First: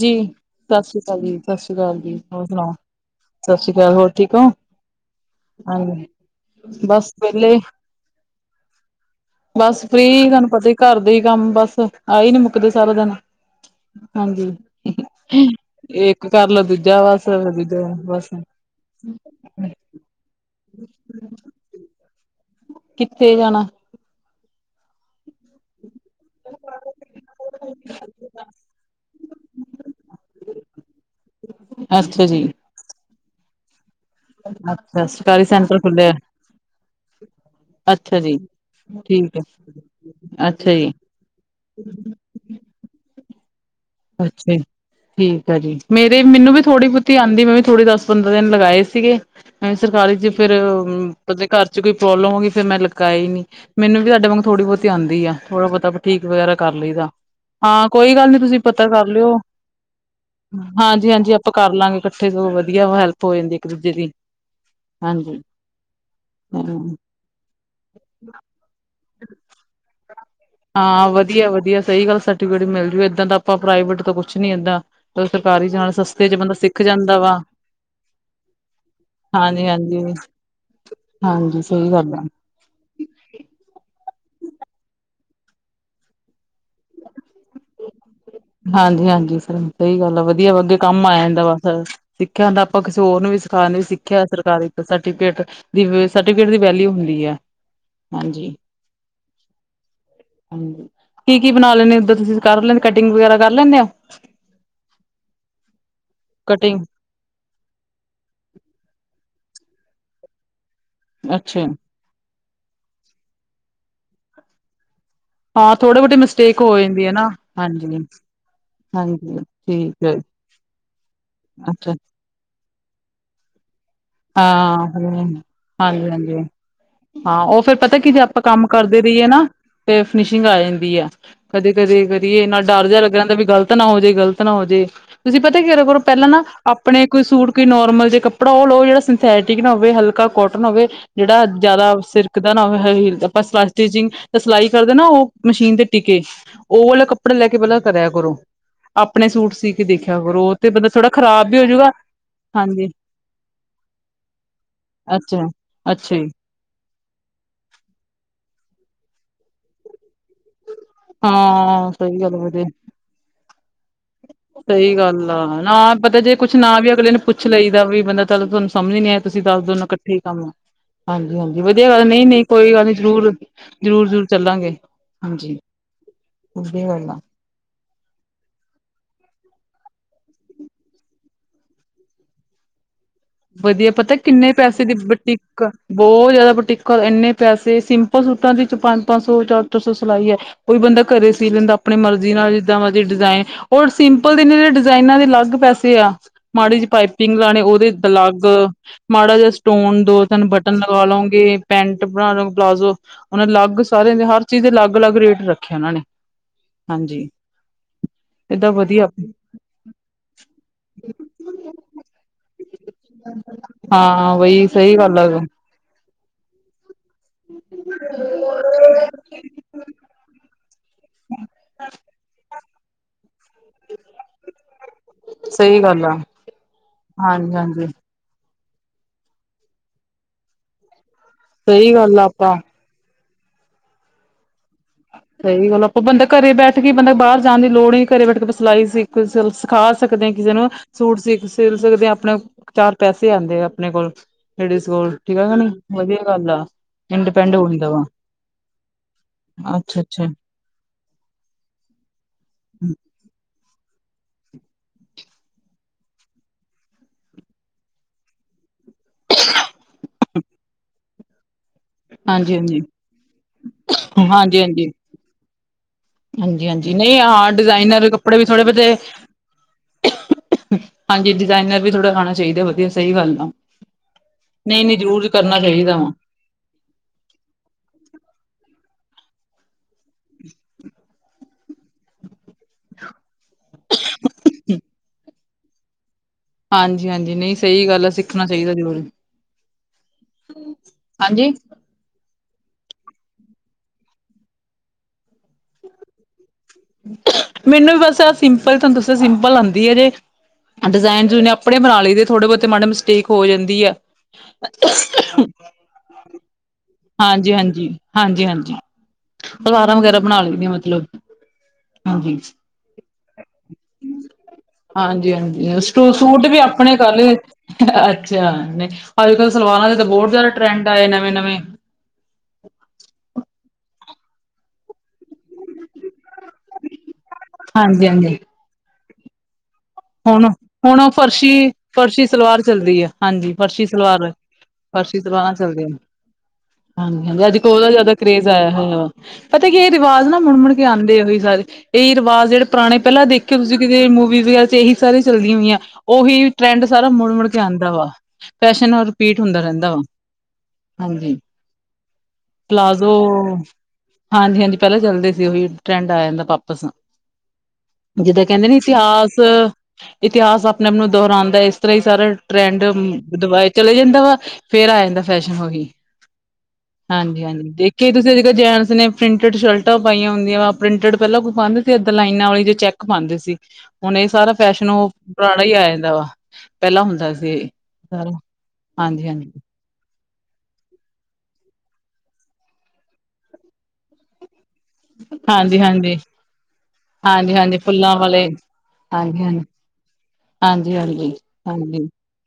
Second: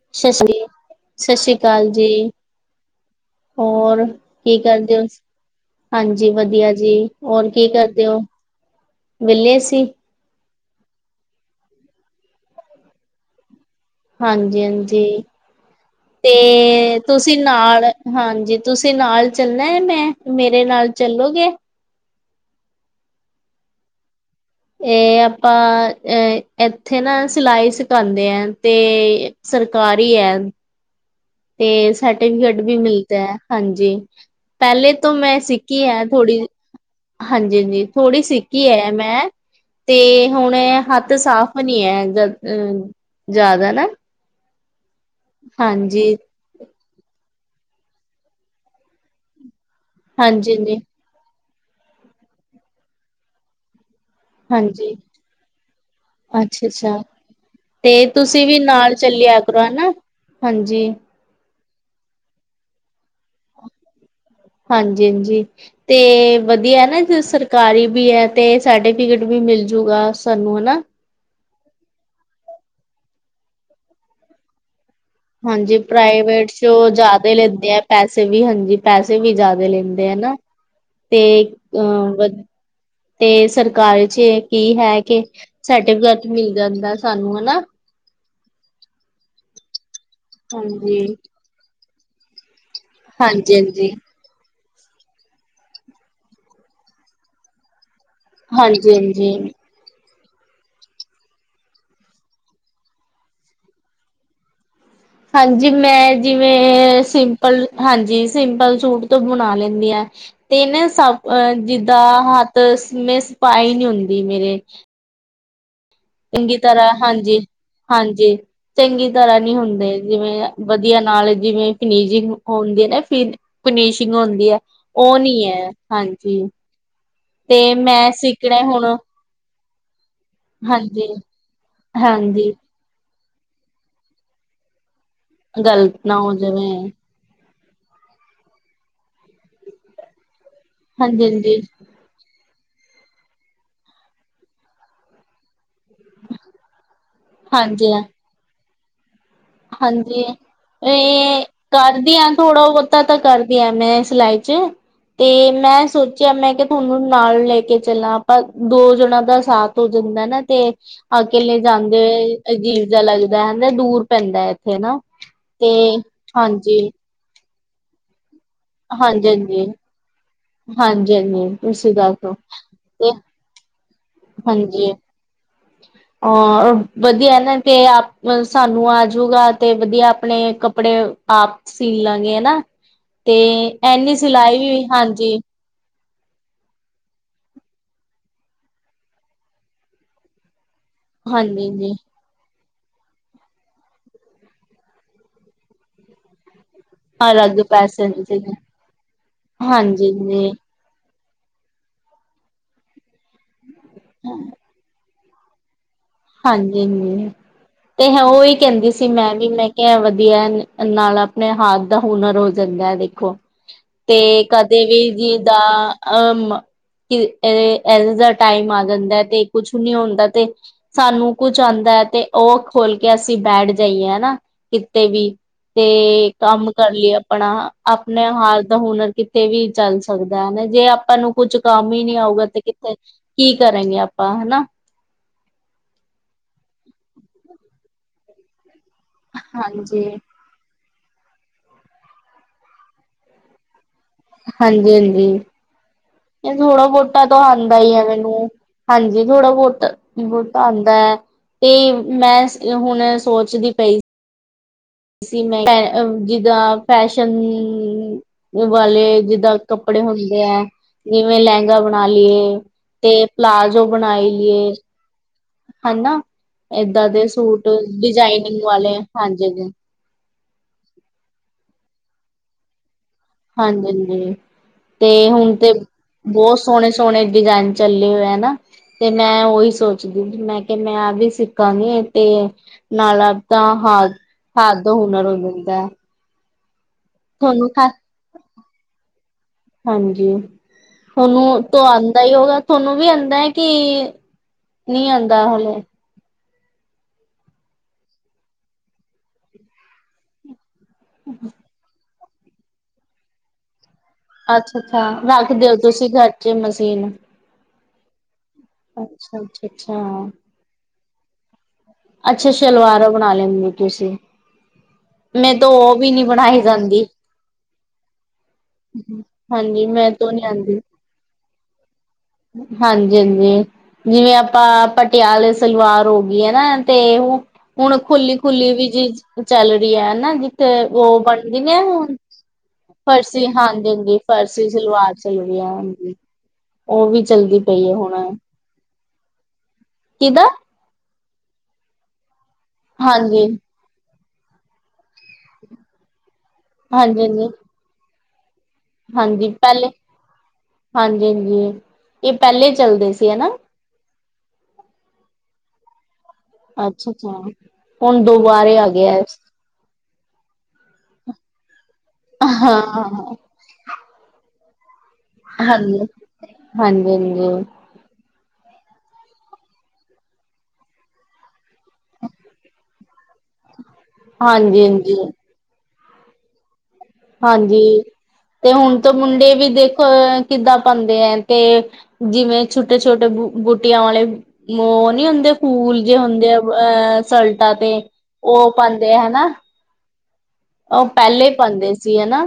ਜੀ ਸਤਿ ਸ਼੍ਰੀ ਅਕਾਲ ਜੀ ਸਤਿ ਸ਼੍ਰੀ ਅਕਾਲ ਜੀ ਹੋਰ ਸੁਣਾਓ? ਸਤਿ ਸ੍ਰੀ ਅਕਾਲ ਹੋਰ ਠੀਕ ਓ? ਕੀ ਕਰਦੇ ਹੋ? ਹਾਂ ਹਾਂਜੀ ਵਧੀਆ ਜੀ ਬੱਸ ਹੋਰ ਵੇਹਲੇ। ਕੀ ਕਰਦੇ ਹੋ ਵਿਹਲੇ ਸੀ? ਬਸ ਫ੍ਰੀ ਤੁਹਾਨੂੰ ਪਤਾ ਘਰ ਦੇ ਈ ਕੰਮ ਬਸ ਆਈ ਨੀ ਮੁੱਕਦੇ ਸਾਰਾ ਦਿਨ। ਹਾਂਜੀ ਹਾਂਜੀ ਇੱਕ ਕਰ ਲ ਤੇ ਦੂਜਾ ਬਸ ਤੁਸੀਂ ਦੂਜਾ ਨਾਲ ਬਸ ਹਾਂਜੀ ਤੁਸੀਂ ਨਾਲ ਚੱਲਣਾ ਮੈਂ ਮੇਰੇ ਨਾਲ ਚੱਲੋਗੇ? ਕਿੱਥੇ ਜਾਣਾ? ਏ ਆਪਾਂ ਅ ਇੱਥੇ ਨਾ ਸਿਲਾਈ ਸਿਖਾਂਦੇ ਆ ਤੇ ਸਰਕਾਰੀ ਐ। ਤੇ ਅੱਛਾ ਜੀ ਸਰਟੀਫਿਕੇਟ ਵੀ ਮਿਲਦਾ ਹਾਂਜੀ। ਪਹਿਲੇ ਅੱਛਾ ਤੋਂ ਮੈਂ ਸਰਕਾਰੀ ਸੈਂਟਰ ਸਿੱਖੀ ਆ ਖੁੱਲਿਆ ਥੋੜ੍ਹੀ ਹਾਂਜੀ ਹਾਂਜੀ ਅੱਛਾ ਥੋੜ੍ਹੀ ਜੀ ਸਿੱਖੀ ਐ ਮੈਂ ਠੀਕ ਹੈ ਤੇ ਹੁਣ ਅੱਛਾ ਜੀ ਹੱਥ ਸਾਫ਼ ਓਹ ਨੀ ਐ ਹੈ ਜ਼ਿਆਦਾ ਨਾ ਅੱਛਾ ਠੀਕ ਆ ਜੀ ਹਾਂਜੀ ਮੇਰੇ ਮੈਨੂੰ ਵੀ ਥੋੜੀ ਤੇ ਆਂਦੀ ਮੈਂ ਵੀ ਥੋੜੀ ਦਸ ਪੰਦਰਾਂ ਦਿਨ ਲਗਾਏ ਸੀਗੇ ਮੈਂ ਸਰਕਾਰੀ ਚ ਫਿਰ ਹਾਂਜੀ ਜੀ ਫਿਰ ਜੇ ਘਰ ਚ ਕੋਈ ਪ੍ਰੋਬਲਮ ਹੋ ਗਈ ਫਿਰ ਮੈਂ ਲਗਾਏ ਨੀ। ਮੈਨੂੰ ਵੀ ਤੁਹਾਡੇ ਵਾਂਗ ਥੋੜ੍ਹੀ ਬਹੁਤੀ ਹਾਂਜੀ ਆਂਦੀ ਆ ਥੋੜਾ ਬਹੁਤਾ ਠੀਕ ਵਗੈਰਾ ਅੱਛਾ ਕਰ ਲਈ ਅੱਛਾ ਦਾ ਹਾਂ ਤੇ ਕੋਈ ਗੱਲ ਨੀ ਵੀ ਤੁਸੀਂ ਪਤਾ ਨਾਲ ਕਰ ਲਿਓ ਚੱਲਿਆ ਕਰੋ ਹਨਾ ਹਾਂਜੀ ਹਾਂਜੀ। ਆਪਾਂ ਕਰ ਲਾਂਗੇ ਇਕੱਠੇ ਸਗੋਂ ਵਧੀਆ ਹੈਲਪ ਹੋ ਜਾਂਦੀ ਆ ਇੱਕ ਦੂਜੇ ਦੀ। ਹਾਂਜੀ -ਹਾਂਜੀ ਤੇ ਵਧੀਆ ਹੂੰ ਨਾ ਸਰ ਕਾਹਲੀ ਵੀ ਹੈ ਤੇ, ਸਰਟੀਫਿਕੇਟ ਵੀ ਮਿਲ ਜੂਗਾ ਸਾਨੂੰ ਹੁਣ ਹਾਂ, ਵਧੀਆ -ਵਧੀਆ ਸਹੀ ਗੱਲ ਸਰਟੀਫਿਕੇਟ ਮਿਲ ਜਾਉਗਾ ਏਦਾਂ ਤਾਂ ਆਪਾਂ ਪ੍ਰਾਈਵੇਟ ਤਾਂ ਕੁੱਛ ਨੀ ਏਦਾਂ ਸਰਕਾਰੀ ਚ ਹਾਂਜੀ, ਨਾਲ ਸਸਤੇ ਪ੍ਰਾਈਵੇਟ ਬੰਦਾ ਚ ਸਿੱਖ ਜਾਂਦਾ ਜਿਆਦਾ ਵਾ ਲੈਂਦੇ ਆ, ਪੈਸੇ ਵੀ ਹਾਂਜੀ, ਪੈਸੇ ਵੀ ਜ਼ਿਆਦਾ ਲੈਂਦੇ ਹਾਂਜੀ-ਹਾਂਜੀ। ਆ ਤੇ ਹਾਂਜੀ ਅ ਸਹੀ ਗੱਲ ਆ ਵ ਤੇ, ਸਰਕਾਰ ਚ ਕੀ ਹੈ ਕਿ, ਸਰਟੀਫਿਕੇਟ ਮਿਲ ਜਾਂਦਾ ਸਾਨੂੰ ਹਨਾ ਹਾਂਜੀ- ਹਾਂਜੀ ਸਰ ਸਹੀ ਗੱਲ ਆ ਵਧੀਆ ਵਾ, ਅੱਗੇ ਹਾਂਜੀ, ਕੰਮ ਆਇਆ ਜਾਂਦਾ ਵੇ ਸ ਸਿੱਖਿਆ ਹੁੰਦਾ ਆਪਾਂ, ਕਿਸੇ ਹੋਰ ਨੂੰ ਵੀ ਸਿਖਾ ਵੀ ਹਾਂਜੀ-ਹਾਂਜੀ, ਸਿੱਖਿਆ ਸਰਕਾਰੀ ਤੇ ਸਰਟੀਫਿਕੇਟ-ਸਰਟੀਫਕੇਟ ਦੀ ਵੇਲੀਓ ਹੁੰਦੀ ਆ ਹਾਂਜੀ ਹਾਂਜੀ-ਹਾਂਜੀ। ਹਾਂਜੀ, ਕੀ -ਕੀ ਬਣਾ ਲੈਣੇ, ਓਦਾਂ ਤੁਸੀਂ ਕਰ ਲ ਕੱਢ ਡਰਿਕ ਵਗੈਰਾ, ਕਰ ਲੈਂਦੇ ਔ ਹਾਂਜੀ, ਮੈਂ ਕਟਿੰਗ ਜਿਵੇਂ ਸੀਂ, ਹਾਂਜੀ, ਸਿੰਪਲ ਸੂਟ ਤੋਂ ਬਣਾ ਲੈਂਦੀ ਆ, ਤੇ ਨਾ ਸਭ ਅੱਛਾ ਜ ਦਾ ਹੱਥ ਮੇਰੇ, ਸਫਾਈ ਨਹੀਂੀ ਹੁੰਦੀ ਮੇਰੇ ਹਾਂ ਥੋੜੇ ਬਹੁਤੇ ਚੰਗੀ ਮਿਸਟੇਕ ਹੋ ਤਰ੍ਹਾਂ, ਜਾਂਦੀ ਹੈ ਨਾ ਹਾਂਜੀ- ਹਾਂਜੀ ਚੰਗੀ ਹਾਂਜੀ ਤਰ੍ਹਾਂ, ਨਹੀਂ ਹੁੰਦੇ ਠੀਕ ਹੈ ਜਿਵੇਂ ਵਧੀਆ ਨਾਲ ਜਿਵੇਂ, ਅੱਛਾ ਫਿਨਿਜਿੰਗ ਹੁੰਦੀ ਨਾ ਫ ਫਨੀਸ਼ਿੰਗ ਹੁੰਦੀ ਹੈ, ਹਾਂ ਉਹ ਨੀ ਹੈ ਹਾਂਜੀ ਹਾਂ, ਉਹ ਤੇ ਫੇਰ ਪਤਾ ਮੈਂ ਕਿ, ਜੇ ਆਪਾਂ ਸਿੱਖਣਾ ਕੰਮ ਹੁਣ ਕਰਦੇ ਰਹੀਏ ਨਾ ਤੇ, ਫਿਨਿਸ਼ਿੰਗ ਆ ਜਾਂਦੀ ਹਾਂਜੀ, ਹੈ ਕਦੇ- ਕਦੇ ਕਰੀਏ ਹਾਂਜੀ ਇੰਨਾ ਡਰ ਜਿਹਾ ਲੱਗ ਰਹਿੰਦਾ, ਵੀ ਗ਼ਲਤ ਨਾ ਹੋ ਜਾਏ ਗ਼ਲਤ ਨਾ ਹੋ ਜੇ ਤੁਸੀਂ ਪਤਾ, ਕਿਵੇ ਕਰਿਆ ਕਰੋ ਗ਼ਲਤ ਪਹਿਲਾਂ ਹੋ ਨਾ ਜਾਵੇ ਆਪਣੇ ਕੋਈ ਸੂਟ, ਕੋਈ ਨੋਰਮਲ ਜੇ ਕੱਪੜਾ ਲਓ, ਜਿਹੜਾ ਸੰਥੈਟਿਕ ਨਾ ਹੋਵੇ ਹਲਕਾ ਕੋਟਨ ਹੋਵੇ, ਜਿਹੜਾ ਹਾਂਜੀ-ਹਾਂਜੀ। ਜ਼ਿਆਦਾ ਸਿਰ ਤਿਲਕਦਾ ਨਾ ਹੋਵੇ, ਬਸ ਆਂਟੀ ਜੀ ਸਿਲਾਈ ਕਰਦੇ ਨਾ, ਉਹ ਮਸ਼ੀਨ ਤੇ ਟਕੇ ਉਹ ਵਾਲਾ, ਕੱਪੜਾ ਲੈ ਕੇ ਪਹਿਲਾ ਹਾਂਜੀ ਹਾਂ ਕਰਿਆ ਕਰੋ, ਆਪਣੇ ਸੂਟ ਸੀ ਕਿ ਦੇਖਿਆ ਹਾਂਜੀ ਕਰੋ, ਉਹ ਤੇ ਬੰਦਾ ਥੋੜਾ ਖ਼ਰਾਬ, ਵੀ ਹੋਜੂਗਾ ਹਾਂਜੀ ਪਤਾ ਕਰਦੀ ਹ ਮੈਂ ਸਿਲਾਈ ਚ, ਅੱਛਾ ਤੇ ਮੈਂ ਅੱਛਾ ਜੀ ਸੋਚਿਆ ਮੈਂ ਕਿ ਉਨੂੰ ਨਾਲ ਲੈ ਕੇ ਚੱਲਾਂ, ਆਪਾਂ ਦੋ ਜਣਾ ਦਾ ਸਾਥ ਹੋ ਜਾਂਦਾ ਨਾ ਤੇ ਅਕੇਲੇ ਹਾਂ ਜਾਂਦੇ ਸਹੀ ਹੋਏ, ਗੱਲ ਵਧੀਆ ਅਜੀਬ ਜਿਹਾ ਲੱਗਦਾ ਹੈ ਨਾ ਦੂਰ ਪੈਂਦਾ ਇੱਥੇ ਸਹੀ ਨਾ ਗੱਲ ਆ, ਤੇ ਨਾ ਪਤਾ ਜੇ ਕੁੱਛ ਨਾ, ਹਾਂਜੀ ਵੀ ਅਗਲੇ ਨੇ ਪੁੱਛ ਲਈ ਦਾ ਵੀ, ਬੰਦਾ ਚਲ ਤੁਹਾਨੂੰ ਸਮਝ ਨਈ ਆ ਹਾਂਜੀ ਤੁਸੀਂ ਦੱਸ ਹਾਂਜੀ ਦੋ ਨਾ ਇਕੱਠੇ ਹੀ ਕੰਮ, ਹਾਂਜੀ- ਹਾਂਜੀ ਵਧੀਆ ਗੱਲ, ਨਹੀਂ -ਨਹੀਂ ਕੋਈ ਗੱਲ ਨਈ ਤੇ ਜਰੂਰ ਜ਼ਰੂਰ- ਜ਼ਰੂਰ ਚੱਲਾਂਗੇ, ਹਾਂਜੀ ਹਾਂਜੀ। ਅ, ਗੱਲ ਆ ਵਧੀਆ ਨਾ ਤੇ ਆਪ ਸਾਨੂੰ ਆ ਜੂਗਾ, ਤੇ ਵਧੀਆ ਆਪਣੇ ਕੱਪੜੇ ਆਪ ਸੀ ਲਾਂਗੇ ਹਨ ਤੇ, ਵਧੀਆ ਪਤਾ ਇਨੀ ਕਿੰਨੇ ਸਿਲਾਈ ਪੈਸੇ ਵੀ ਦੀ ਹਾਂਜੀ ਬੁਟੀਕ ਬਹੁਤ ਜਿਆਦਾ, ਬੁਟੀਕਾ ਇੰਨੇ ਪੈਸੇ ਸਿੰਪਲ ਸੂਟਾਂ ਦੇ ਚ ਪੰਜ -ਪੰਜ ਸੌ ਚਾਰ -ਚਾਰ ਸੌ ਸਿਲਾਈ ਹੈ ਕੋਈ ਬੰਦਾ, ਘਰੇ ਸੀ ਹਾਂਜੀ ਲੈਂਦਾ ਜੀ ਆਪਣੇ ਮਰਜ਼ ਜਿਦਾ ਜਿੱਦਾਂ ਮਰਜ਼ੀ ਡਿਜ਼ਾਇਨ, ਹੋਰ ਸਿੰਪਲ ਦੇ- ਦੇ ਡਿਜ਼ਾਇਨਾਂ ਦੇ, ਅਲੱਗ ਪੈਸੇ ਆ ਮਾੜੀ ਜਿਹੀ ਪਾਈਪਿੰਗ ਅਲੱਗ ਲਾਗਾਣੀ ਉਹਦੇ ਦ ਪੈਸੇ ਲੱਗ, ਸੀਗੇ ਮਾੜਾ ਜਿਹਾ ਸਟੋਨ ਹਾਂਜੀ ਦੋ ਤਿੰਨ ਜੀ ਬਟ ਬਟਨ ਲਗਾ ਲਉਗੇ, ਪੈਂਟ ਬਣਾ ਲਉ, ਪਲਾਜ਼ੋ, ਉਹ ਅਲੱਗ ਸਾਰਿਆਂ ਦੇ ਹਰ ਚੀਜ਼ ਦੇ ਅਲੱਗ- ਅਲੱਗ ਰੇਟ ਰੱਖ ਖਿਆਨਾਂ ਨਈ ਹਾਂਜੀ -ਹਾਂਜੀ ਤੇ ਹ ਉਹੀ ਏਦਾਂ ਕਹਿੰਦੀ ਸੀ, ਵਧੀਆ ਮੈਂ ਨਈ ਮੈਂ ਵਧੀਆ, ਨਾਲ ਆਪਣੇ ਹੱਥ ਦਾ, ਹੁਨਰ ਹੋ ਦੰਦਾਂ ਦੇਖੋ ਤੇ ਹਾਂ ਬਈ ਕਦੇ ਸਹੀ ਵੀ ਗੱਲ ਜੀ ਆ ਦਾ ਅ ਮ ਇਹ ਇੰਜ ਦਾ ਟਾਈਮ, ਆ ਜਾਂਦਾ ਤੇ ਕੁਛ ਨੀ ਹੁੰਦਾ ਤੇ ਸਾਨੂੰ ਕੁੱਝ ਆਉਂਦਾ ਹੈ, ਤੇ ਉਹ ਖੋਲ ਕੇ ਅਸੀਂ ਬੈਠ ਜਾਈਏ, ਹਨਾ ਕਿਤੇ ਵੀ ਸਹੀ ਤੇ ਗੱਲ ਆ ਕੰਮ ਕਰ ਲਈਏ ਆਪਣਾ ਹਾਂਜੀ ਆਪ ਹਾਂਜੀ ਆਪਣੇ ਹਾਰ ਦਾ ਹੁਨਰ ਕਿੱਤੇ ਵੀ ਚੱਲ ਸਕਦਾ ਹਨਾ, ਜੇ ਆਪਾਂ ਨੂੰ ਕੁੱਝ ਕੰਮ ਸਹੀ ਹੀ ਨੀ ਗੱਲ ਆ ਆਊਗਾ ਆਪਾਂ ਤੇ ਕਿਥ ਤੇ ਕੀ ਕਰਾਂਗੇ ਆਪਾਂ ਹਨਾ? ਸਹੀ ਗੱਲ ਆਪਾਂ ਬੰਦਾ ਘਰੇ ਬੈਠ ਕੇ ਬੰਦਾ ਬਾਰ ਜਾਣ ਦੀ ਲੋੜ ਨੀ, ਘਰੇ ਬੈਠ ਕੇ ਪ ਸਲਾਈ ਸਿਖ ਸਲ ਸ ਸਿਖਾ ਹਾਂਜੀ ਸਕਦੇ ਆ ਕਿਸੇ ਨੂੰ ਸੂਟ ਸ ਸਿਲ ਸਕਦੇ ਆ, ਆਪਣੇ ਚਾਰ ਪੈਸੇ ਆਦੇ ਆ ਆਪਣੇ ਕੋਲ ਹਾਂਜੀ-ਹਾਂਜੀ। ਚਲੋ ਵਧੀਆ ਗੱਲ ਆ ਥੋੜਾ ਬੋਟਾਂ ਤੋਂ ਇੰਡੀਪੈਂਡ ਹੋ ਆਂਦਾ ਜਾਂਦਾ ਈ ਏ ਵਾ ਮੈਨੂੰ, ਹਾਂਜੀ ਥੋੜਾ ਬੋਤਾ ਅੱਛਾ ਅੱਛਾ ਬੋ ਆਦਾ ਐ ਤੇ ਮੈਂ ਹੁਣ ਸੋਚਦੀ ਪਈ ਸੀ ਮੈਂ ਜਿਦਾਂ ਫੈਸ਼ਨਨਨ ਓ ਵਾਲੇ ਜਿੱਦਾਂ ਕੱਪੜੇ ਹੁੰਦੇ ਐ। ਜਿਵੇਂ ਲਹਿੰਗਾ ਬਣਾ ਹਾਂਜੀ ਲਈਏ ਹਾਂਜੀ ਤੇ ਪਲਾਜ਼ੋ ਬਣਾਈ ਲਈਏ ਹਨਾ ਹਾਂਜੀ-ਹਾਂਜੀ, ਏਦਾਂ ਨਈ ਦੇ ਹਾਂ ਸੂਟ ਡਿਜ਼ਾਇਨਰ ਕੱਪੜੇ ਵੀ ਡਿਜ਼ਾਇਨਿੰਗ ਥੋੜੇ ਬੋਤੇ ਵਾਲੇ ਹਾਂਜੀ ਹਾਂਜੀ ਹਾਂਜੀ ਡਿਜ਼ਾਇਨਰ ਵੀ ਥੋੜ੍ਹਾ ਆਣਾ ਚਾਹੀਦਾ ਵਧੀਆ ਸਹੀ ਗੱਲ ਆ ਹਾਂਜੀ-ਹਾਂਜੀ ਨਹੀਂ ਨਹੀਂ ਤੇ ਜ਼ਰੂਰ ਹੁਣ ਕਰਨਾ ਤੇ ਚਾਹੀਦਾ ਵਾ ਬੋਤ ਸੋਹਣੇ ਸੋਹਣੇ ਡਿਜ਼ਾਇਨ ਚੱਲੇ ਹੋਏ ਆ ਨਾ ਤੇ ਮੈਂ ਓਹੀ ਸੋਚ ਮੈਂ ਕਿਹਾ ਮੈਂ ਆ ਵੀ ਸਿੱਖਾਂਗੀ ਤੇ ਨਾਲ ਅ ਤਾਂ ਹਾਰ ਹਾਥ ਦਾ ਹੁਨਰ ਹੋ ਜਾਂਦਾ ਐ। ਹਾਂਜੀ-ਹਾਂਜੀ ਨਈ ਸਹੀ ਗੱਲ ਆ। ਸਿੱਖਣਾ ਚਾਹੀਦਾ ਜ਼ਰੂਰ, ਹਾਂਜੀ। ਤੋ ਆਂਦਾ ਹੋਗਾ ਤੁਆਨੂੰ ਵੀ ਆਂਦਾ ਐ ਕਿ ਨੀ ਆਂਦਾ ਤੁਹਾਨੂੰ ਮੈਨੂੰ ਵੀ ਬਸ ਆ ਸਿੰਪਲ ਤੁਹਾਨੂੰ ਦੱਸੋ ਸਿੰਪਲ ਆਦੀ ਹੈ ਜੇ। ਡਿਜ਼ਾਇਨ ਡੁਜਾਇ ਆਪਣੇ ਬਣਾ ਲਈ ਦੇ ਥੋੜੇ ਬੋਤੇ ਮਾੜਾ ਮਿਸਟੇਕ ਹੋ ਜਾਂਦੀ ਐ। ਅੱਛਾ-ਅੱਛਾ ਰੱਖ ਦਿਓ ਤੁਸੀਂ ਘਰ ਚ ਮਸ਼ੀਨ ਹਾਂਜੀ-ਹਾਂਜੀ, ਹਾਂਜੀ-ਹਾਂਜੀ ਅੱਛਾ-ਅੱਛਾ-ਅੱਛਾ ਸਲਵਾਰਾਂ ਵਗੈਰਾ ਅੱਛਾ ਬਣਾ ਲੈਂਦੀਆਂ ਮਤਲਬ ਅੱਛਾ ਹਾਂਜੀ ਅੱਛਾ ਸ਼ਲਵਾਰਾਂ ਬਣਾ ਲੈਂਦੇ ਤੁਸੀਂ ਮੈਂ ਤਾਂ ਹਾਂਜੀ-ਹਾਂਜੀ ਉਹ ਸਟੂ ਨੀ ਸੂਟ ਵੀ ਬਣਾਈ ਆਪਣੇ ਜਾਂਦੀ ਕਲ ਅੱਛਾ ਨ, ਅੱਜ-ਕੱਲ ਹਾਂਜੀ ਸਲਵਾਰਾਂ ਦੇ ਤਾਂ ਮੈਂ ਬੋਤ ਤੋਂ ਨੀ ਜ਼ਆਦਾ ਆਉਂਦੀ ਟਰੈਂਡ ਆਏ ਨਵੇਂ-ਨਵੇਂ। ਹਾਂਜੀ-ਹਾਂਜੀ। ਜਿਵੇਂ ਆਪਾਂ ਪਟਿਆਲੇ ਸਲਵਾਰ ਹੋ ਗਈ ਹੈ ਨਾ ਤੇ ਓ ਹੁਣ ਹਾਂਜੀ ਹਾਂਜੀ ਖੁਲੀ-ਖੁਲੀ ਵੀ ਜਿ ਚੱਲ ਰਹੀ ਐ ਹੈਨਾ ਹੁਣ ਜਿੱਥੇ ਹੁਣ ਉਹ ਓ ਫਰਸ਼ੀ ਬਣਦੀਆਂ ਹੁਣ ਫਰਸ਼ੀ ਸਲਵਾਰ ਚੱਲਦੀ ਹੈ ਫਰਸੀ ਹਾਂਜੀ ਫਰਸ਼ੀ ਹਾਂਜੀ-ਹਾਂਜੀ ਸਲਵਾਰ ਫਰਸੀ ਸਲਵਾਰ ਚਲ ਰਹੀਆਂ ਹਾਂਜੀ। ਉਹ ਵੀ ਹਾਂਜੀ ਹਾਂਜੀ ਅੱਜ ਚੱਲਦੀ ਕਲ ਪਈ ਓਦਾ ਹੈ ਜ਼ਆਦਾ ਹੁਣ ਕਰੇਜ਼ ਆਯਾ ਹੋਯਾ ਵਾ ਪਤਾ ਕੀ ਇਹ ਰਿਵਾਜ਼ ਨਾ ਕਿਦਾ ਮੁੜ-ਮੁੜ ਕੇ ਆਦੇ ਏ ਵੀ ਸਾਰੇ ਏਹੀ ਰਿਵਾਜ਼ ਜੇੜੇ ਪੁਰਾਣੇ ਪੈਲਾ ਹਾਂਜੀ ਦੇਖ ਹੋ ਤੁਸੀਂ ਕਿ ਮੂਵੀਜ਼ ਵਗੈਰਾ ਏਹੀ ਸਾਰ ਚੱਲਦੀਆਂ ਹੋਈਆਂ ਓਹੀ ਟਰੈਂਡ ਸਾਰਾ ਹਾਂਜੀ-ਹਾਂਜੀ ਮੁੜ-ਮੁੜ ਹਾਂਜੀ ਕੇ ਆਦਾ ਵਾ ਫੈਸ਼ਨ ਨਾ ਰਿਪੀਟ ਹਾਂਜੀ ਹੁੰਦਾ ਪਹਿਲੇ ਰੇਨਦਾ ਵਾ। ਹਾਂਜੀ ਹਾਂਜੀ-ਹਾਂਜੀ ਇਹ ਪਹਿਲੇ ਪਲਾਜ਼ੋ ਚੱਲਦੇ ਸੀ ਹਨਾ ਹਾਂਜੀ-ਹਾਂਜੀ ਪੈਲਾ ਚੱਲਦੇ ਸੀ ਓਹੀ ਟਰੈਂਡ ਆਯਦਾ ਜਾਂਦਾ ਪਾ। ਅੱਛਾ-ਅੱਛਾ ਹੁਣ ਜਿੱਦਾਂ ਕੇਦੇ ਨੀ ਦੁਬਾਰੇ ਆ ਗਿਆ ਇਤਿਹਾਸ ਇਤਿਹਾਸ ਆਪਣੇ ਆਪ ਨੂੰ ਦੁਹਰਾਦਾ, ਇਸ ਤਰਾਂ ਹੀ ਸਾਰਾ ਟਰੈਂਡ ਹਾਂ ਵਾਏ ਚਲੇ ਜਾਂਦਾ ਵਾ ਫੇਰ ਆ ਜਾਂਦਾ ਫੈਸ਼ਨ ਓਹੀ ਹਾਂਜੀ-ਹਾਂਜੀ-ਹਾਂਜੀ ਹਾਂਜੀ-ਹਾਂਜੀ ਦੇਖ ਕੀ ਤੁਸੀਂ ਜਿ ਜੈਂਟਸ ਨੇ ਪ੍ਰਿੰਟਡ ਸ਼ਰਟਾਂ ਪਾਈਆਂ ਹੁੰਆਂ ਵਾ ਪ੍ਰਿੰਟਡ ਪੇਲਾ ਕੋਈ ਪਾਦੇ ਸੀਗੇ ਲਾਈਨਾਂ ਵਾਲੀ ਜੇ ਚੈੱਕ ਮਾਂਦੇ ਸੀ ਹੁਣ ਇਹ ਸਾਰਾ ਫੈਸ਼ਨ ਓ ਹਾਂਜੀ-ਹਾਂਜੀ ਪਰਾਣਾ ਹੀ ਆ ਜਾਂਦਾ ਵਾ ਪੈਲਾ ਹੁਨ ਹਾਂਜੀ ਤੇ ਹੁਣ ਤਾਂ ਹਾਂਜੀ-ਹਾਂਜੀ, ਮੁੰਡੇ ਵੀ ਦੇਖੋ ਅ ਕਿੱਦਾਂ ਪਾਦੇ ਏ ਤੇ ਜਿਵੇਂ ਛੋਟੇ-ਛੋਟੇ ਬ ਬੂਟੀਆਂ ਵਾਲੇ ਉਹ ਨਹੀਂ ਹੁੰਦੇ ਫੂਲ ਜੇ ਹਾਂਜੀ-ਹਾਂਜੀ, ਹੁੰਦੇ ਆ ਅਹ ਸਲਟਾਂ ਹਾਂਜੀ-ਹਾਂਜੀ ਤੇ ਫੁੱਲਾਂ ਵਾਲੇ ਉਹ ਪਾਉਂਦੇ ਹਨਾ ਹਾਂਜੀ-ਹਾਂਜੀ, ਹਾਂਜੀ ਉਹ ਹਾਂਜੀ ਪਹਿਲੇ ਪਾਉਂਦੇ ਹਾਂਜੀ ਸੀ ਹਨਾ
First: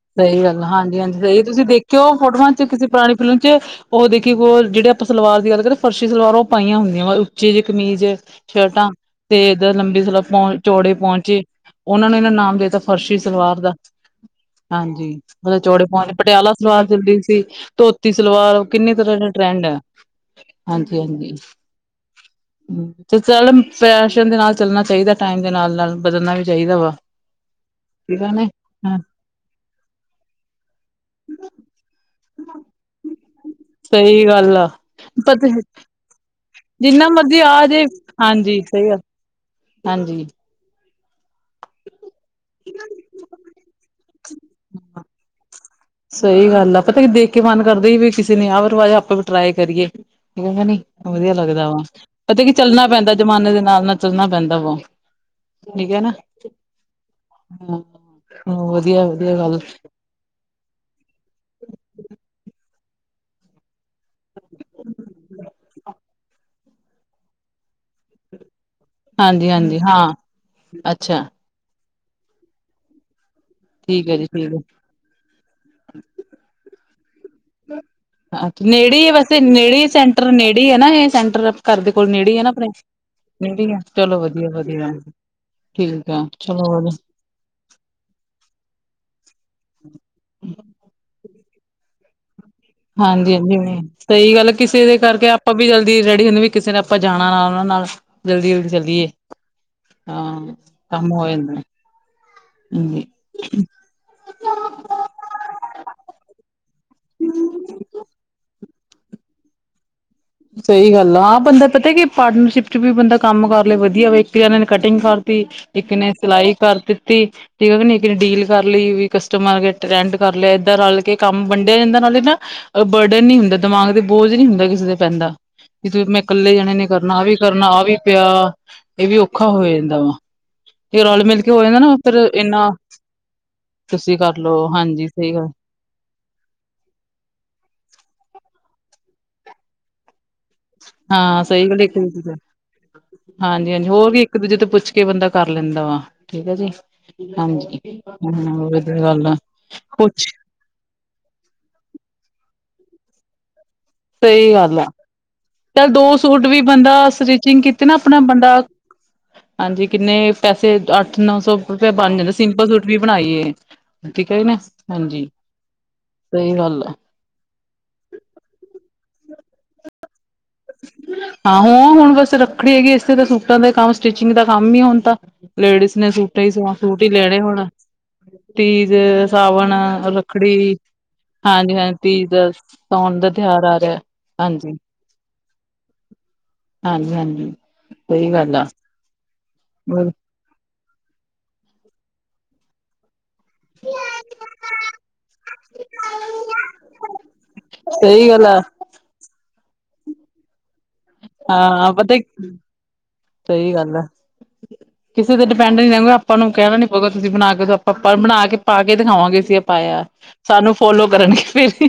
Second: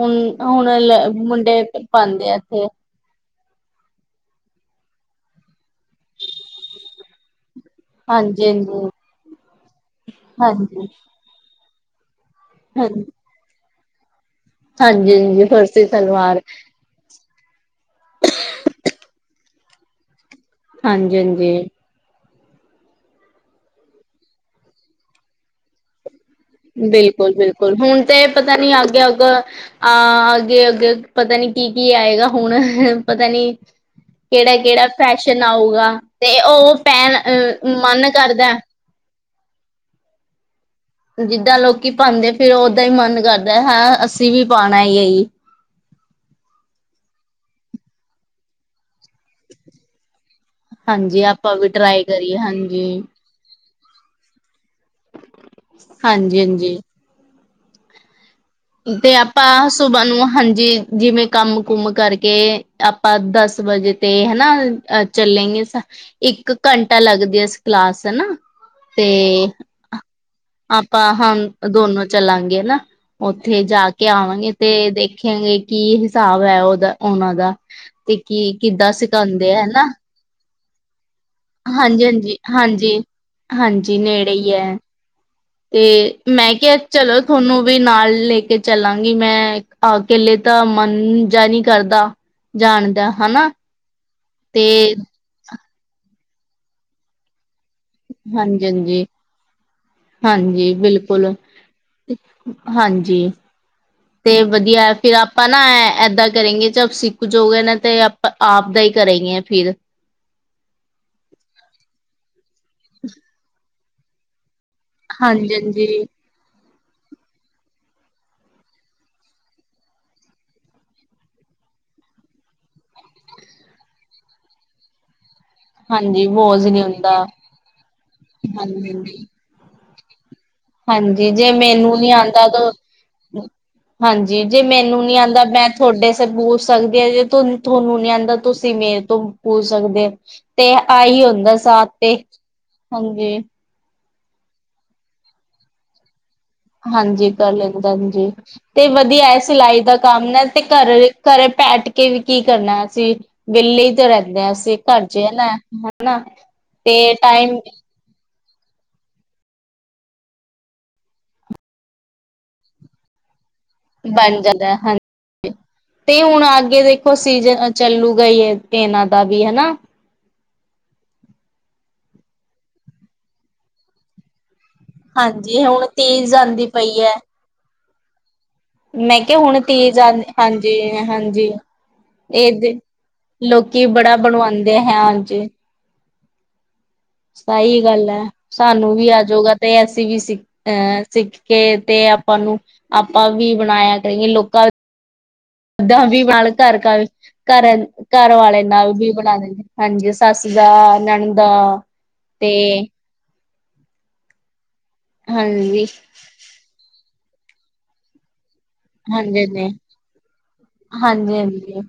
ਹੁਣ ਸਹੀ ਗੱਲ ਹੁਣ ਹਾਂਜੀ ਹਾਂਜੀ ਸਹੀ ਮੁੰਡੇ ਤੁਸੀਂ ਦੇਖਿਓ ਪਾਉਂਦੇ ਆ ਫੋਟੋਆਂ ਚ ਇੱਥੇ ਕਿਸੇ ਪੁਰਾਣੀ ਫਿਲਮ ਚ, ਉਹ ਦੇਖੀ ਜਿਹੜੇ ਆਪਾਂ ਸਲਵਾਰ ਦੀ ਗੱਲ ਕਰਦੇ ਫਰਸ਼ੀ ਸਲਵਾਰ ਉਹ ਪਾਈਆਂ ਹੁੰਦੀਆਂ ਵਾ ਉੱਚੀ ਜ ਕਮੀਜ਼ ਹਾਂਜੀ ਸ਼ਰਟਾਂ ਹਾਂਜੀ ਤੇ ਏਧਰ ਲੰਬੀ ਸਲਵਾਰ ਪਹ ਹਾਂਜੀ ਚੌੜੇ ਪੌਂਚੇ। ਉਹਨਾਂ ਨੇ ਇਹਨਾਂ ਨਾਮ ਦੇਤਾ ਹਾਂਜੀ ਫਰਸ਼ੀ ਸਲਵਾਰ ਦਾ ਹਾਂਜੀ ਮਤਲਬ ਚੌੜੇ ਪੌਂਚੇ ਪਟਿਆਲਾ ਸਲਵਾਰ ਚੱਲਦੀ। ਧੋਤੀ ਸਲਵਾਰ ਕਿੰਨੇ ਤਰ੍ਹਾਂ ਦਾ ਟ੍ਰੈਂਡ ਹੈ। ਹਾਂਜੀ, ਹਾਂਜੀ। ਤੇ ਚੱਲ ਫੈਸ਼ਨ ਦੇ ਨਾਲ ਚੱਲਣਾ ਚਾਹੀਦਾ, ਟਾਈਮ ਦੇ ਨਾਲ ਨਾਲ ਬਦਲਣਾ ਵੀ ਚਾਹੀਦਾ ਵਾ ਬਿਲਕੁਲ, ਬਿਲਕੁਲ ਹੁਣ ਠੀਕ ਤੇ ਆ ਨੇ ਪਤਾ ਨੀ ਹਾਂ, ਅੱਗੇ ਅਗ। ਅਹ ਅੱਗੇ ਅੱਗੇ ਪਤਾ ਨੀ ਕੀ ਕੀ ਆਏਗਾ, ਹੁਣ ਪਤਾ ਨੀ। ਸਹੀ ਕਿਹੜਾ ਗੱਲ ਆ ਕਿਹੜਾ ਫੈਸ਼ਨ ਪਤਾ ਆਊਗਾ, ਤੇ ਉਹ ਜਿੰਨਾ ਪੈਣ ਮਰਜੀ ਆ ਅ ਜੇ ਮਨ ਕਰਦਾ। ਹਾਂਜੀ ਸਹੀ ਆ ਹਾਂਜੀ ਜਿੱਦਾਂ ਲੋਕੀ ਪਾਉਂਦੇ ਫਿਰ ਓਦਾਂ ਹੀ ਮਨ ਕਰਦਾ ਹੈਂ ਅਸੀਂ ਵੀ ਪਾਉਣਾ ਹੈ ਜਈ। ਸਹੀ ਗੱਲ ਆ ਪਤਾ ਕੀ ਦੇਖ ਕੇ ਮਨ ਕਰਦੇ ਸੀ ਵੀ ਕਿਸੇ ਨੇ ਆਹ ਰਵਾਜ਼ ਆਪਾਂ ਵੀ ਟਰਾਈ ਕਰੀਏ। ਠੀਕ ਹੈ ਨੀ ਹਾਂਜੀ ਵਧੀਆ ਆਪਾਂ ਵੀ ਲੱਗਦਾ ਵਾ ਟਰਾਈ ਕਰੀਏ ਪਤਾ ਕੀ ਹਾਂਜੀ ਚੱਲਣਾ ਪੈਂਦਾ। ਜਮਾਨੇ ਦੇ ਨਾਲ ਨਾਲ ਚੱਲਣਾ ਪੈਂਦਾ ਵਾ। ਠੀਕ ਹੈ ਨਾ। ਹਾਂਜੀ ਹਾਂਜੀ ਹੂੰ ਤੇ ਆਪਾਂ ਸੁਬਾਹ ਨੂੰ ਹਾਂਜੀ ਜਿਵੇਂ ਕੰਮ ਕੁਮ ਕਰਕੇ। ਆਪਾਂ ਦਸ ਵਜੇ ਤੇ ਹਨਾ ਅ ਚੱਲੇਗੇ। ਇੱਕ ਘੰਟਾ ਲੱਗਦੀ ਹੈ, ਕਲਾਸ ਹਨਾ। ਤੇ, ਹਾਂਜੀ ਹਾਂਜੀ ਹਾਂ ਆਪਾਂ ਅੱਛਾ ਹੁਣ। ਦੋਨੋ ਚੱਲਾਂਗੇ ਹਨਾ, ਉੱਥੇ ਜਾ ਕੇ ਠੀਕ ਹੈ ਜੀ ਆਵਾਂਗੇ ਠੀਕ ਤੇ ਹੈ ਦੇਖੇਗੇ। ਕੀ ਹਿਸਾਬ ਹੈ, ਉਹਦਾ ਉਹਨਾਂ ਦਾ ਤੇ ਕੀ ਅੱਛਾ ਕਿੱਦਾਂ ਨੇੜੇ ਹੀ ਵੈਸੇ ਸਿਖਾਉਂਦੇ ਆ ਨੇੜੇ ਹੈਨਾ। ਹੀ ਸੈਂਟਰ ਨੇੜੇ ਹੈ ਨਾ ਇਹ ਸੈਂਟਰ ਘਰ ਦੇ ਹਾਂਜੀ ਕੋਲ ਨੇੜੇ ਹਾਂਜੀ, ਹੀ ਹੈ ਨਾ ਆਪਣੇ ਹਾਂਜੀ, ਨੇੜੇ ਹੀ ਆ ਹਾਂਜੀ ਚਲੋ ਨੇੜੇ ਵਧੀਆ ਹੀ ਹੈ। ਵਧੀਆ ਠੀਕ ਤੇ ਆ ਮੈਂ ਕਿਹਾ ਵਧੀਆ ਚਲੋ। ਤੁਹਾਨੂੰ ਵੀ ਨਾਲ ਲੈ ਕੇ ਚੱਲਾਂਗੀ ਮੈਂ ਅਕੇਲੇ ਤਾਂ ਮੰਨ ਜਾ ਨਹੀਂ ਕਰਦਾ। ਜਾਣ ਦਾ ਹਾਂਜੀ ਹਨਾ ਹਾਂਜੀ ਸਹੀ ਗੱਲ ਤੇ ਕਿਸੇ ਦੇ ਕਰਕੇ। ਆਪਾਂ ਵੀ ਜਲਦੀ ਰੈਡੀ ਹੁੰਦੇ ਵੀ, ਕਿਸੇ ਨੇ ਆਪਾਂ ਜਾਣਾ ਨਾਲ ਉਹਨਾਂ ਨਾਲ। ਜਲਦੀ ਹਾਂਜੀ ਜਲਦੀ ਹਾਂਜੀ ਚੱਲੀਏ ਹਾਂ, ਹਾਂਜੀ ਕੰਮ ਹੋ ਬਿਲਕੁਲ ਜਾਂਦਾ ਨੇ। ਹਾਂਜੀ। ਤੇ ਵਧੀਆ ਫਿਰ ਆਪਾਂ ਨਾ ਏਦਾਂ ਕਰੇਗੇ, ਜਬ ਸਿੱਖ ਜੋ ਗਏ ਨਾ ਤੇ ਆਪਾਂ। ਆਪ ਦਾ ਹੀ ਕਰੇਗੀਆਂ ਫਿਰ ਸਹੀ ਗੱਲ ਆ ਆਹ ਬੰਦਾ ਪਤਾ ਕਿ, ਪਾਰਟਨਰਸ਼ਿਪ ਚ ਵੀ ਬੰਦਾ ਕੰਮ ਕਰ ਲੇ ਵਧੀਆ ਵ। ਇਕ ਨੇ ਕਟਿੰਗ ਕਰਤੀ ਹਾਂਜੀ ਇੱਕ ਹਾਂਜੀ ਨੇ ਸਿਲਾਈ ਕਰ ਦਿੱਤੀ। ਠੀਕ ਹੈ ਕਿ ਨਹੀਂ ਕਿਸੇ ਡੀਲ ਕਰ ਲਈ, ਵੀ ਕਸਟਮਰ ਆ ਗਏ ਟਰੈਂਡ ਕਰ ਲਿਆ ਏਦਾਂ ਰਲ ਕੇ ਕੰਮ ਵੰਡਿਆ ਜਾਂਦਾ ਨਾਲੇ ਨਾ। ਮਤਲਬ ਬਰਡਨ ਨਹੀਂ ਹੁੰਦਾ, ਦਿਮਾਗ ਤੇ ਬੋਝ ਨਹੀਂ ਹੁੰਦਾ ਕਿਸੇ ਤੇ ਪੈਂਦਾ। ਵੀ ਫਿਰ ਮੈਂ ਹਾਂਜੀ ਕੱਲੇ ਬੋਝ ਜਾਣੇ ਨਹੀਂ ਨੀ ਕਰਨਾ, ਹੁੰਦਾ ਆਹ ਵੀ ਕਰਨਾ, ਆਹ ਵੀ ਪਿਆ ਹਾਂਜੀ ਇਹ ਵੀ ਹਾਂਜੀ ਔਖਾ ਹੋ ਜਾਂਦਾ ਵਾ। ਰਲ ਹਾਂਜੀ ਮਿਲ ਕੇ ਜੇ ਹੋ ਜਾਂਦਾ ਨਾ ਮੈਨੂੰ ਨੀ ਫਿਰ ਆਉਂਦਾ ਇੰਨਾ ਤਾਂ ਤੁਸੀਂ ਹਾਂਜੀ ਕਰਲੋ ਜੇ ਮੈਨੂੰ ਹਾਂਜੀ ਨੀ ਸਹੀ ਆਉਂਦਾ ਗੱਲ ਮੈਂ ਤੁਹਾਡੇ ਪੁੱਛ ਸਕਦੇ ਆ, ਜੇ ਤੁਹਾਨੂੰ ਨੀ ਆਉਂਦਾ ਤੁਸੀਂ ਮੇਰੇ ਤੋਂ ਪੂਛ ਸਕਦੇ। ਤੇ ਆਈ ਹਾਂ ਹੁੰਦਾ ਸਹੀ ਗੱਲ ਸਾਥ ਇੱਕ ਤੇ ਦੂਜੇ ਤੋਂ ਹਾਂਜੀ। ਹਾਂਜੀ ਹੋਰ ਵੀ ਇੱਕ ਦੂਜੇ ਤੋਂ ਪੁੱਛ ਕੇ ਬੰਦਾ ਕਰ ਲੈਂਦਾ ਵਾ। ਠੀਕ ਹੈ ਜੀ ਹਾਂਜੀ ਕਰ ਲੈਂਦਾ ਹਾਂਜੀ ਹਾਂ ਤੇ ਵਧੀਆ ਗੱਲ ਆ ਹੈ ਸਿਲਾਈ ਦਾ ਪੁੱਛ ਕੰਮ ਨਾ। ਤੇ ਘਰ ਘਰੇ ਬੈਠ ਕੇ ਵੀ ਕੀ ਕਰਨਾ ਅਸੀਂ ਵਿਹਲੇ ਰਹਿੰਦੇ ਹਾਂ ਸਹੀ ਅਸੀਂ ਗੱਲ ਆ ਘਰ ਜੇ ਨਾ ਹਨਾ ਤੇ ਟਾਈਮ ਤੇ ਨਾ ਆਪਣਾ ਬੰਦਾ ਹ ਹਾਂਜੀ, ਕਿੰਨੇ ਪੈਸੇ ਅੱਠ-ਨੌ ਸੌ ਰੁਪਏ ਬਣ ਜਾਂਦਾ ਸਿੰਪਲ ਸੂਟ ਵੀ ਬਣਾਈਏ। ਠੀਕ ਬਣ ਹੈ ਨਾ ਜਾਂਦਾ ਹਾਂ ਹਾਂਜੀ [unintelligible] ਤੇ ਹੁਣ ਸਹੀ ਅਗੇ ਗੱਲ ਆ ਦੇ [unintelligible] ਸੀਜਨ ਚੱਲੂਗਾਈ ਏ ਇਹਨਾਂ ਦਾ ਵੀ ਹਨਾ। ਹਾਂ ਹ ਹੁਣ ਬਸ ਰੱਖੜੀ ਹੈਗੀ ਇਸੇ ਤਾਂ ਸੂਟਾਂ ਦੇ ਕੰਮ ਸਟਿਚਿੰਗ ਦਾ ਕੰਮ ਹੀ ਹੁਣ। ਹਾਂਜੀ ਹੁਣ ਲੇਡੀਜ਼ ਨੇ ਤੀਜ ਸੂਟੇ ਹੀ ਆਂਦੀ ਪਈ ਸੂਟ ਹੀ ਹੈ ਲੈਣੇ ਹੁਣ। ਤੀਜ, ਮੈਂ ਕਿਹਾ ਹੁਣ ਸਾਵਣ, ਤੀਜ ਆ ਰੱਖੜੀ ਹਾਂਜੀ-ਹਾਂਜੀ ਹਾਂਜੀ-ਹਾਂਜੀ ਤੀਜ ਇਹਦੇ ਸਾਣ ਦਾ ਤਿਉਹਾਰ ਆ ਲੋਕੀ ਰਿਹਾ ਬੜਾ ਬਣਵਾਉਂਦੇ ਹਾਂਜੀ। ਹੈ ਹਾਂਜੀ। ਹਾਂਜੀ ਹਾਂਜੀ ਸਹੀ ਗੱਲ ਹੈ, ਸਹੀ ਆ ਸਾਨੂੰ ਵੀ ਆਜੋਗਾ ਤੇ ਐਸੀ ਵੀ ਸੀ ਅਹ ਸਿੱਖ ਕੇ ਤੇ ਆਪਾਂ ਨੂੰ ਆਪਾਂ ਵੀ ਬਣਾਇਆ ਕਰੀਏ, ਲੋਕਾਂ ਓਦਾਂ ਵੀ ਵਲ ਘਰ-ਘਰ ਸਹੀ ਗੱਲ ਆ ਘਰਵਾਲੇ ਨਾਲ ਬ ਬਣਾ ਦਿੰਦੇ ਹਾਂਜੀ। ਸੱਸ ਦਾ, ਨਨ ਦਾ ਹਾਂ ਪਤਾ ਤੇ ਸਹੀ ਗੱਲ ਹੈ, ਕਿਸੇ ਤੇ ਡਿਪੈਂਡ ਹਾਂਜੀ ਨੀ ਰਹਿੰਦਾ। ਆਪਾਂ ਨੂੰ ਕਹਿਣਾ ਨੀ ਪਉਗਾ ਤੁਸੀਂ ਬਣਾ ਕੇ ਆਪਾਂ ਬਣਾ ਕੇ ਪਾ ਕੇ ਦਿਖਾਵਾਂਗੇ ਹਾਂਜੀ ਅਸੀ ਇਹ ਹਾਂਜੀ ਪਾਇਆ ਸਾਨੂੰ ਫੋਲੋ ਕਰਨਗੇ ਫੇਰ। ਹਾਂਜੀ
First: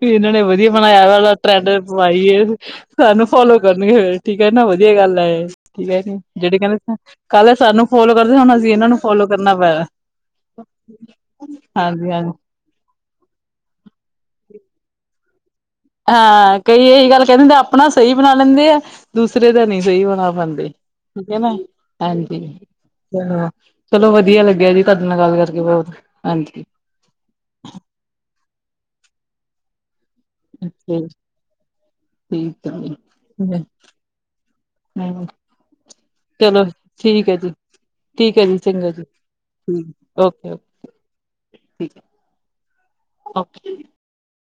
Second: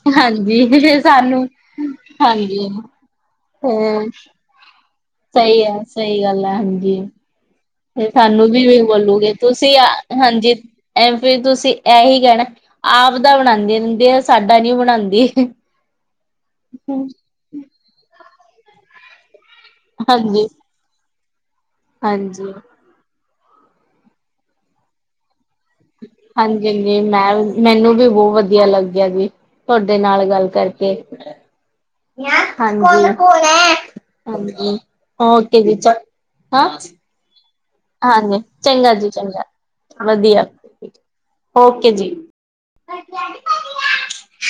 ਵੀ ਇਹਨਾਂ ਨੇ ਹਾਂਜੀ ਵਧੀਆ ਹਾਂਜੀ ਬਣਾਇਆ ਵ ਉਹਦਾ ਸਾਨੂੰ ਟਰੈਂਡ ਪਵਾਈਏ ਹਾਂਜੀ ਸਾਨੂੰ ਫੋਲੋ ਕਰਨਗੇ ਹਮ ਫਿਰ ਠੀਕ ਹੈ ਨਾ ਵਧੀਆ ਗੱਲ। ਸਹੀ ਠੀਕ ਹੈ ਜੀ ਸਹੀ ਗੱਲ ਹੈ ਜਿਹੜੇ ਕਹਿੰਦੇ ਹਾਂਜੀ ਕੱਲ ਸਾਨੂੰ ਤੇ ਫੋਲੋ ਕਰਦੇ ਸਾਨੂੰ ਹੁਣ ਵੀ ਅਸੀਂ ਵੀ ਇਹਨਾਂ ਨੂੰ ਫੋਲੋ ਬੋਲੂਗੇ ਕਰਨਾ ਤੁਸੀਂ ਪੈਣਾ। ਆ, ਹਾਂਜੀ, ਐ ਫ ਤੁਸੀਂ ਹਾਂਜੀ ਇਹੀ ਹਾਂਜੀ ਕਹਿਣਾ ਆਪ ਦਾ ਬਣਾਣਦੀ ਦਿੰਦੀ ਹੈ ਸਾਡਾ ਨੀ ਬਣਾਦੀ। ਹਾਂ ਕਈ ਇਹੀ ਗੱਲ ਕਹਿੰ ਦਿੰਦੇ ਆਪਣਾ ਸਹੀ ਬਣਾ ਲੈਂਦੇ ਆ ਦੂਸਰੇ ਦਾ ਨਈ ਸਹੀ ਬਣਾ ਹਾਂਜੀ ਪਾਂਦੀ ਠੀਕ ਹੈ ਨਾ ਹਾਂਜੀ। ਹ ਚਲੋ ਵਧੀਆ ਲੱਗਿਆ ਜੀ ਤੁਹਾਡੇ ਨਾਲ ਗੱਲ ਕਰਕੇ ਬਹੁਤ। ਹਾਂਜੀ ਹਾਂਜੀ-ਹਾਂਜੀ ਮੈਂ ਮੈਨੂੰ ਵੀ ਬਹੁਤ ਵਧੀਆ ਲੱਗਿਆ ਜੀ ਤੁਹਾਡੇ ਨਾਲ ਗੱਲ ਕਰਕੇ ਅੱਛਾ ਜੀ, ਠੀਕ ਹੈ ਜੀ, ਹਾਂਜੀ। ਹਾਂਜੀ ਹਾਂ ਓਕੇ ਜੀ ਚ ਚਲੋ ਹ ਠੀਕ ਹੈ ਜੀ। ਠੀਕ ਹੈ ਜੀ, ਚੰਗਾ ਜੀ, ਵਧੀਆ ਓਕੇ-ਓਕੇ ਓਕੇ ਠੀਕ ਹੈ। ਜੀ ਓਕੇ।